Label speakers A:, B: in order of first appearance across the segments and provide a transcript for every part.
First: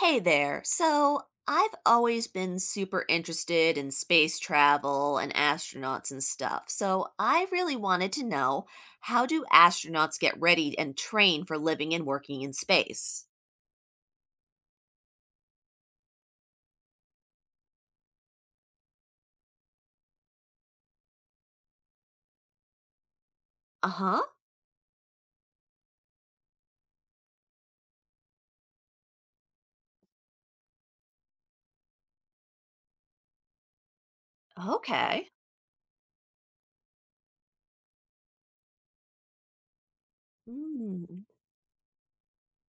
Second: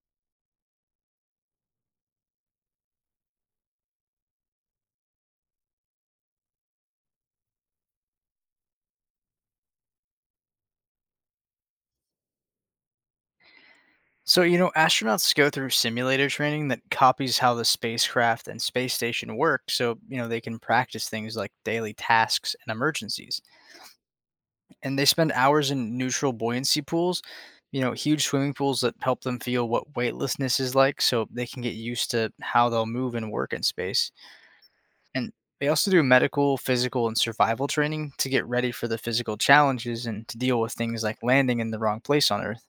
A: Hey there. So, I've always been super interested in space travel and astronauts and stuff. So, I really wanted to know how do astronauts get ready and train for living and working in space?
B: So, astronauts go through simulator training that copies how the spacecraft and space station work so, they can practice things like daily tasks and emergencies.
A: Uh huh.
B: And they spend hours in neutral buoyancy pools, huge swimming pools that help them feel what weightlessness is like so they can get used to how they'll move and work in space.
A: Okay.
B: And they also do medical, physical, and survival training to get ready for the physical challenges and to deal with things
A: Mm.
B: like landing in the wrong place on Earth.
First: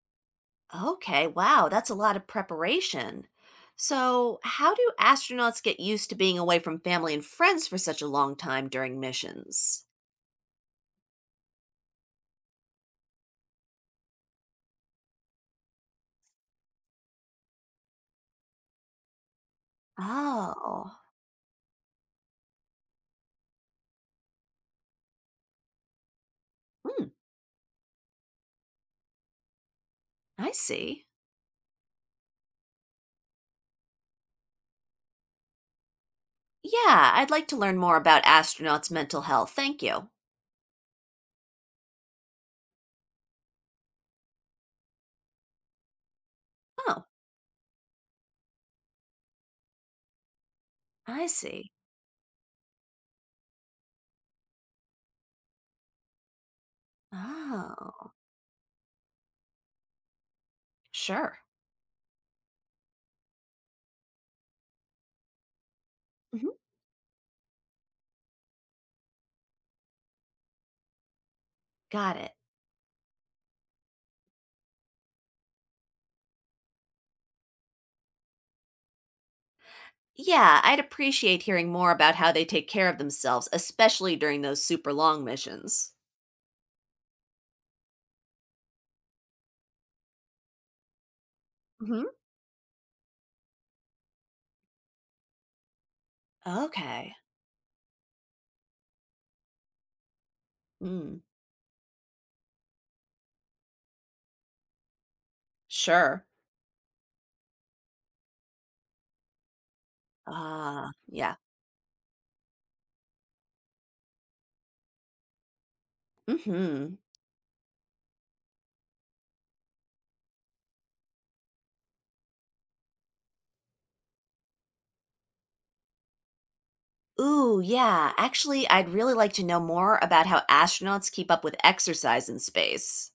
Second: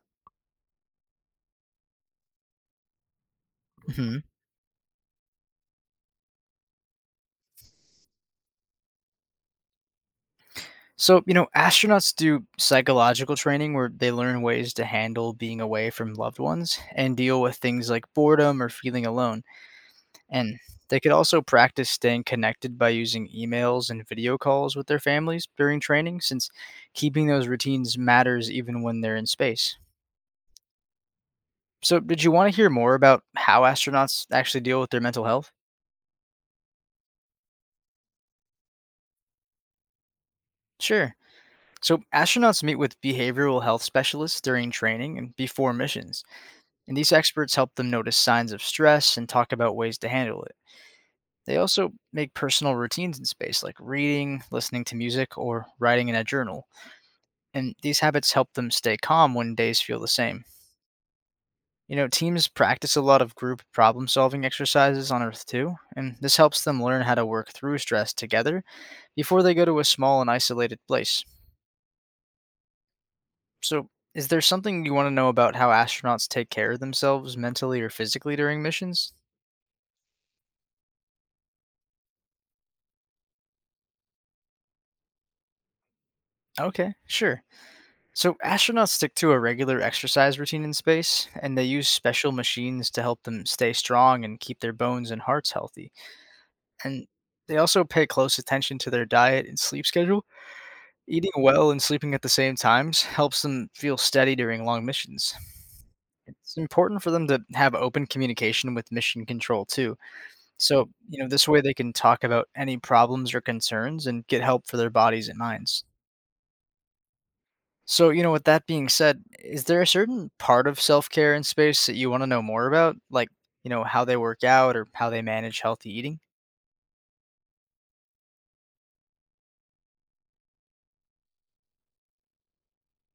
A: Okay. Wow. That's a lot of preparation.
B: Mhm.
A: So, how do astronauts get used to being away from family and friends for such a long time during missions?
B: So, astronauts do psychological training where they learn ways to handle being away from loved ones and deal with things like boredom or feeling alone. And
A: Oh,
B: they could also practice staying connected by using emails and video calls with their families during training, since
A: hmm,
B: keeping those routines matters even when they're in space.
A: I see.
B: So, did you want to hear more about how astronauts actually deal with their mental health?
A: Yeah, I'd like to learn more about astronauts' mental health. Thank you.
B: Sure. So, astronauts meet with behavioral health specialists during training and before missions, and
A: Oh,
B: these experts help them notice signs of stress and talk about ways to handle it.
A: I
B: They
A: see.
B: also make personal routines in space, like reading, listening to music, or writing in a journal, and these
A: Oh,
B: habits help them stay calm when days feel the same.
A: sure.
B: You know, teams practice a lot of group problem solving exercises on Earth too, and this
A: Hmm.
B: helps them learn how to work through stress together before they go to a small and isolated place.
A: Got it.
B: So, is there something you want to know about how astronauts take care of themselves mentally or physically during missions?
A: Yeah, I'd appreciate hearing more about how they take care of themselves, especially during those super long missions.
B: Okay, sure. So, astronauts stick to a regular exercise routine in space, and they use
A: Hmm.
B: special machines to help them stay strong and keep their bones and hearts healthy. And
A: Okay.
B: they also pay close attention to their diet and sleep schedule.
A: Mm,
B: Eating well and sleeping at the same times helps them feel steady during long missions.
A: sure.
B: It's important for them to have open communication with mission control too. So,
A: Ah, yeah.
B: this way they can talk about any problems or concerns and get help for their bodies and minds.
A: Mm-hmm.
B: So, with that being said, is there a certain part of self care and space that you want to know more about? Like, how they work out or how they manage healthy eating?
A: Ooh, yeah. Actually, I'd really like to know more about how astronauts keep up with exercise in space.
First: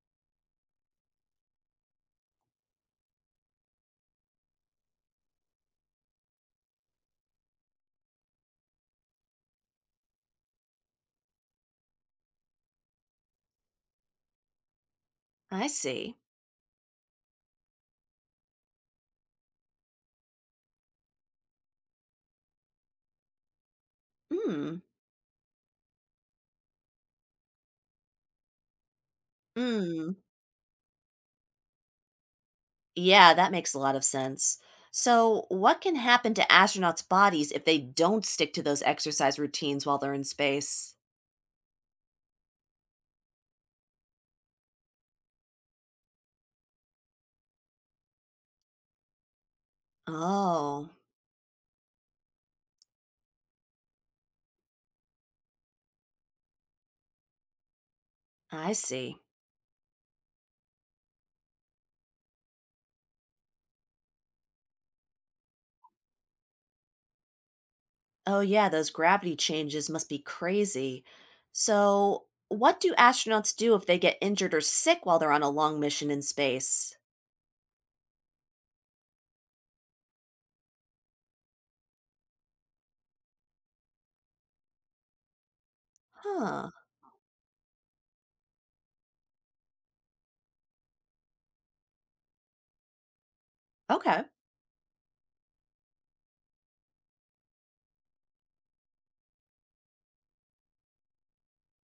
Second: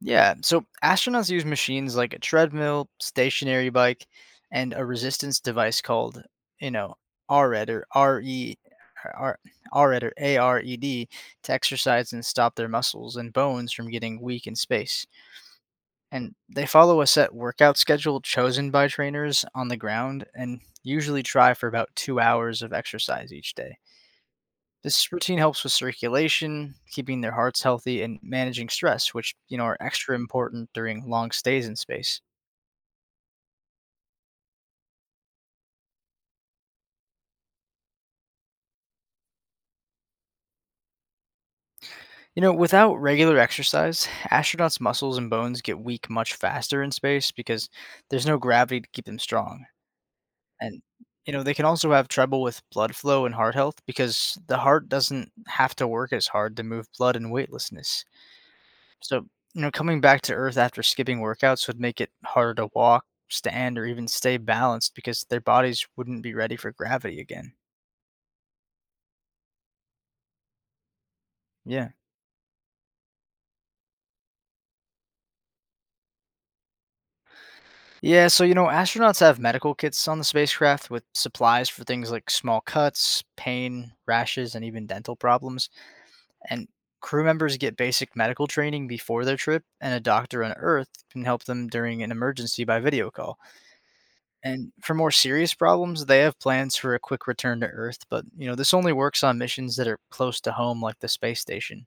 B: Yeah. So, astronauts use machines like a treadmill, stationary bike, and a resistance device called, you know, RED or RE. RED or ARED, to exercise and stop their muscles and bones from getting weak in space.
A: I see.
B: And they follow a set workout schedule chosen by trainers on the ground and usually try for about 2 hours of exercise each day.
A: Mm.
B: This routine helps with circulation, keeping their hearts healthy, and managing stress, which are extra
A: Mm.
B: important during long stays in space.
A: Yeah, that makes a lot of sense. So, what can happen to astronauts' bodies if they don't stick to those exercise routines while they're in space?
B: You know, without regular exercise, astronauts' muscles and bones get weak much faster in space because there's no gravity to keep them strong. And,
A: Oh,
B: they can also have trouble with blood flow and heart health because the heart doesn't have to work as hard to move blood in weightlessness.
A: I see.
B: So, coming back to earth after skipping workouts would make it harder to walk, stand, or even stay balanced because their bodies wouldn't be ready for gravity again.
A: Oh, yeah, those gravity changes must be crazy.
B: Yeah.
A: So, what do astronauts do if they get injured or sick while they're on a long mission in space?
B: Yeah, so astronauts have medical kits on the spacecraft with supplies for things like small cuts, pain, rashes, and even dental problems. And
A: Huh.
B: crew members get basic medical training before their trip, and a doctor on Earth can help them during an emergency by video call.
A: Okay.
B: And for more serious problems, they have plans for a quick return to Earth, but this only works on missions that are close to home like the space station.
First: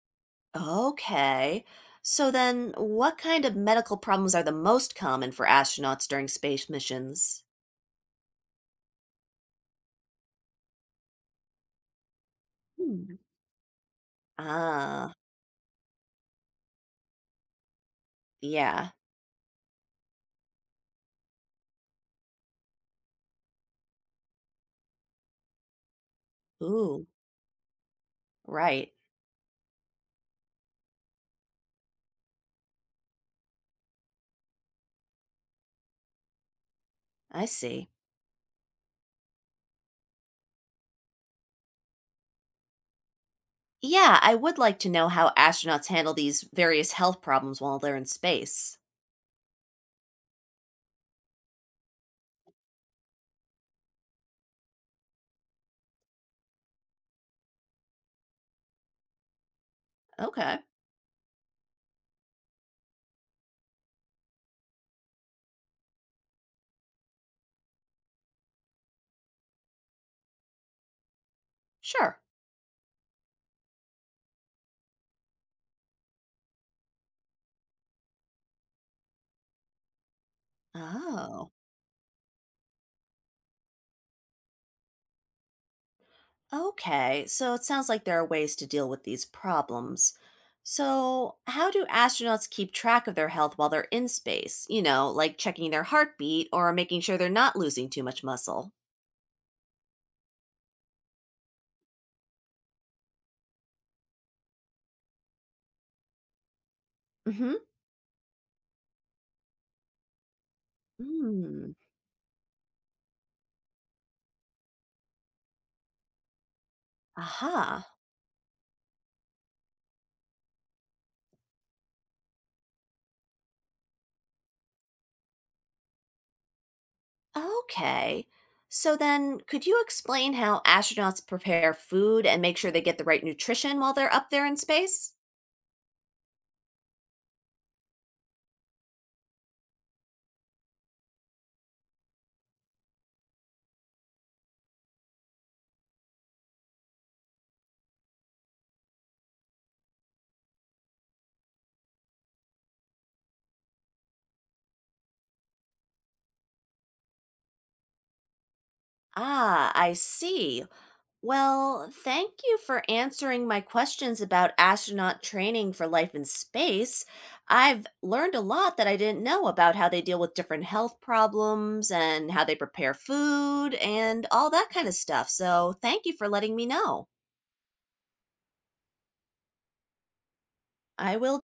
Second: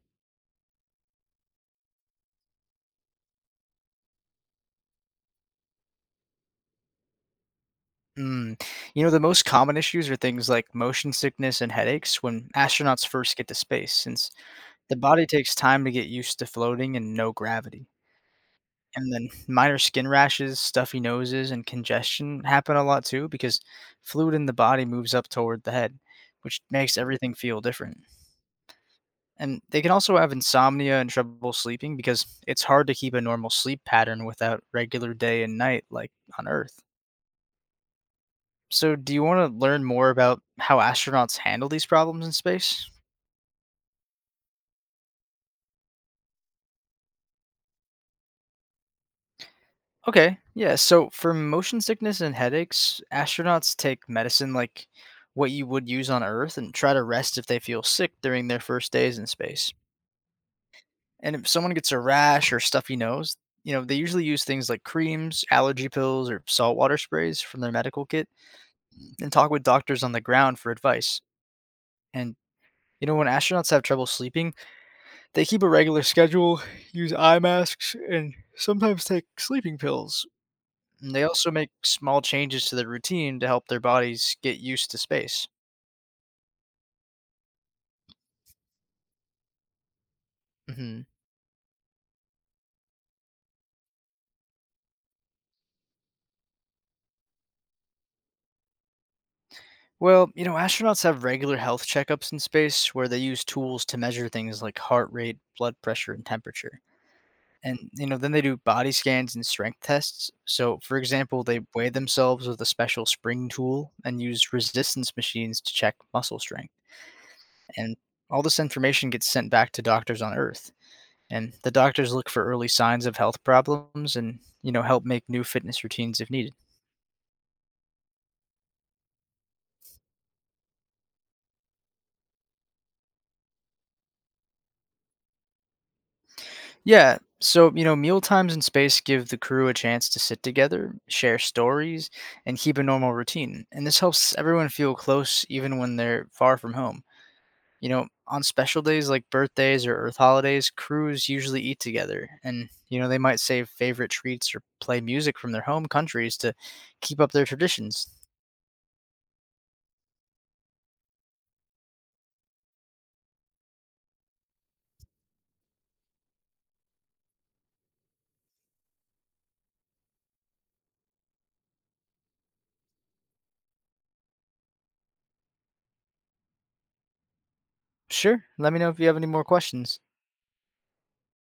A: Okay. So, then what kind of medical problems are the most common for astronauts during space missions?
B: Mm. You know, the most common issues are things like motion sickness and headaches when astronauts
A: Hmm.
B: first get to space, since the
A: Ah,
B: body takes time to get used to floating and no gravity.
A: yeah.
B: And then minor skin rashes, stuffy noses, and congestion happen a lot too because fluid in the body moves up toward the head, which makes
A: Ooh,
B: everything feel different.
A: right.
B: And they can also have insomnia and trouble sleeping because it's hard to keep a normal sleep pattern without regular day and night like on Earth.
A: I see.
B: So, do you want to learn more about how astronauts handle these problems in space?
A: Yeah, I would like to know how astronauts handle these various health problems while they're in space.
B: Okay. Yeah. So for motion sickness and headaches, astronauts take medicine like what you would use on Earth and try to rest if they feel sick during their first days in space.
A: Okay,
B: And if someone gets a rash or stuffy nose, they usually use things like creams, allergy pills, or saltwater sprays from their medical kit and talk with doctors on the ground for advice.
A: sure.
B: And, when astronauts have trouble sleeping, they keep a regular schedule, use eye masks, and sometimes take sleeping pills. And they also
A: Oh,
B: make small changes to their routine to help their bodies get used to space.
A: okay. So it sounds like there are ways to deal with these problems.
B: Hmm.
A: So, how do astronauts keep track of their health while they're in space? Like checking their heartbeat or making sure they're not losing too much muscle.
B: Well, astronauts have regular health checkups in space where they use tools to measure things like heart rate, blood pressure, and temperature.
A: Mm-hmm.
B: And, then they do body scans and strength tests. So, for example, they
A: Hmm.
B: weigh themselves with a special spring tool and use resistance machines to check muscle strength.
A: Aha.
B: And all this information gets sent back to doctors on Earth, and the doctors look for early signs of health problems and help make new fitness routines if needed.
A: Okay. So then, could you explain how astronauts prepare food and make sure they get the right nutrition while they're up there in space?
B: Yeah, so meal times and space give the crew a chance to sit together, share stories and keep a normal routine, and this helps everyone feel close even when they're far from home. You know, on special days like birthdays or earth holidays, crews usually eat together, and they might save favorite treats or play music from their home countries to keep up their traditions.
A: Ah, I see. Well, thank you for answering my questions about astronaut training for life in space. I've learned a lot that I didn't know about how they deal with different health problems and how they prepare food and all that kind of stuff. So, thank you for letting me know.
B: Sure, let me know if you have any more questions.
A: I will.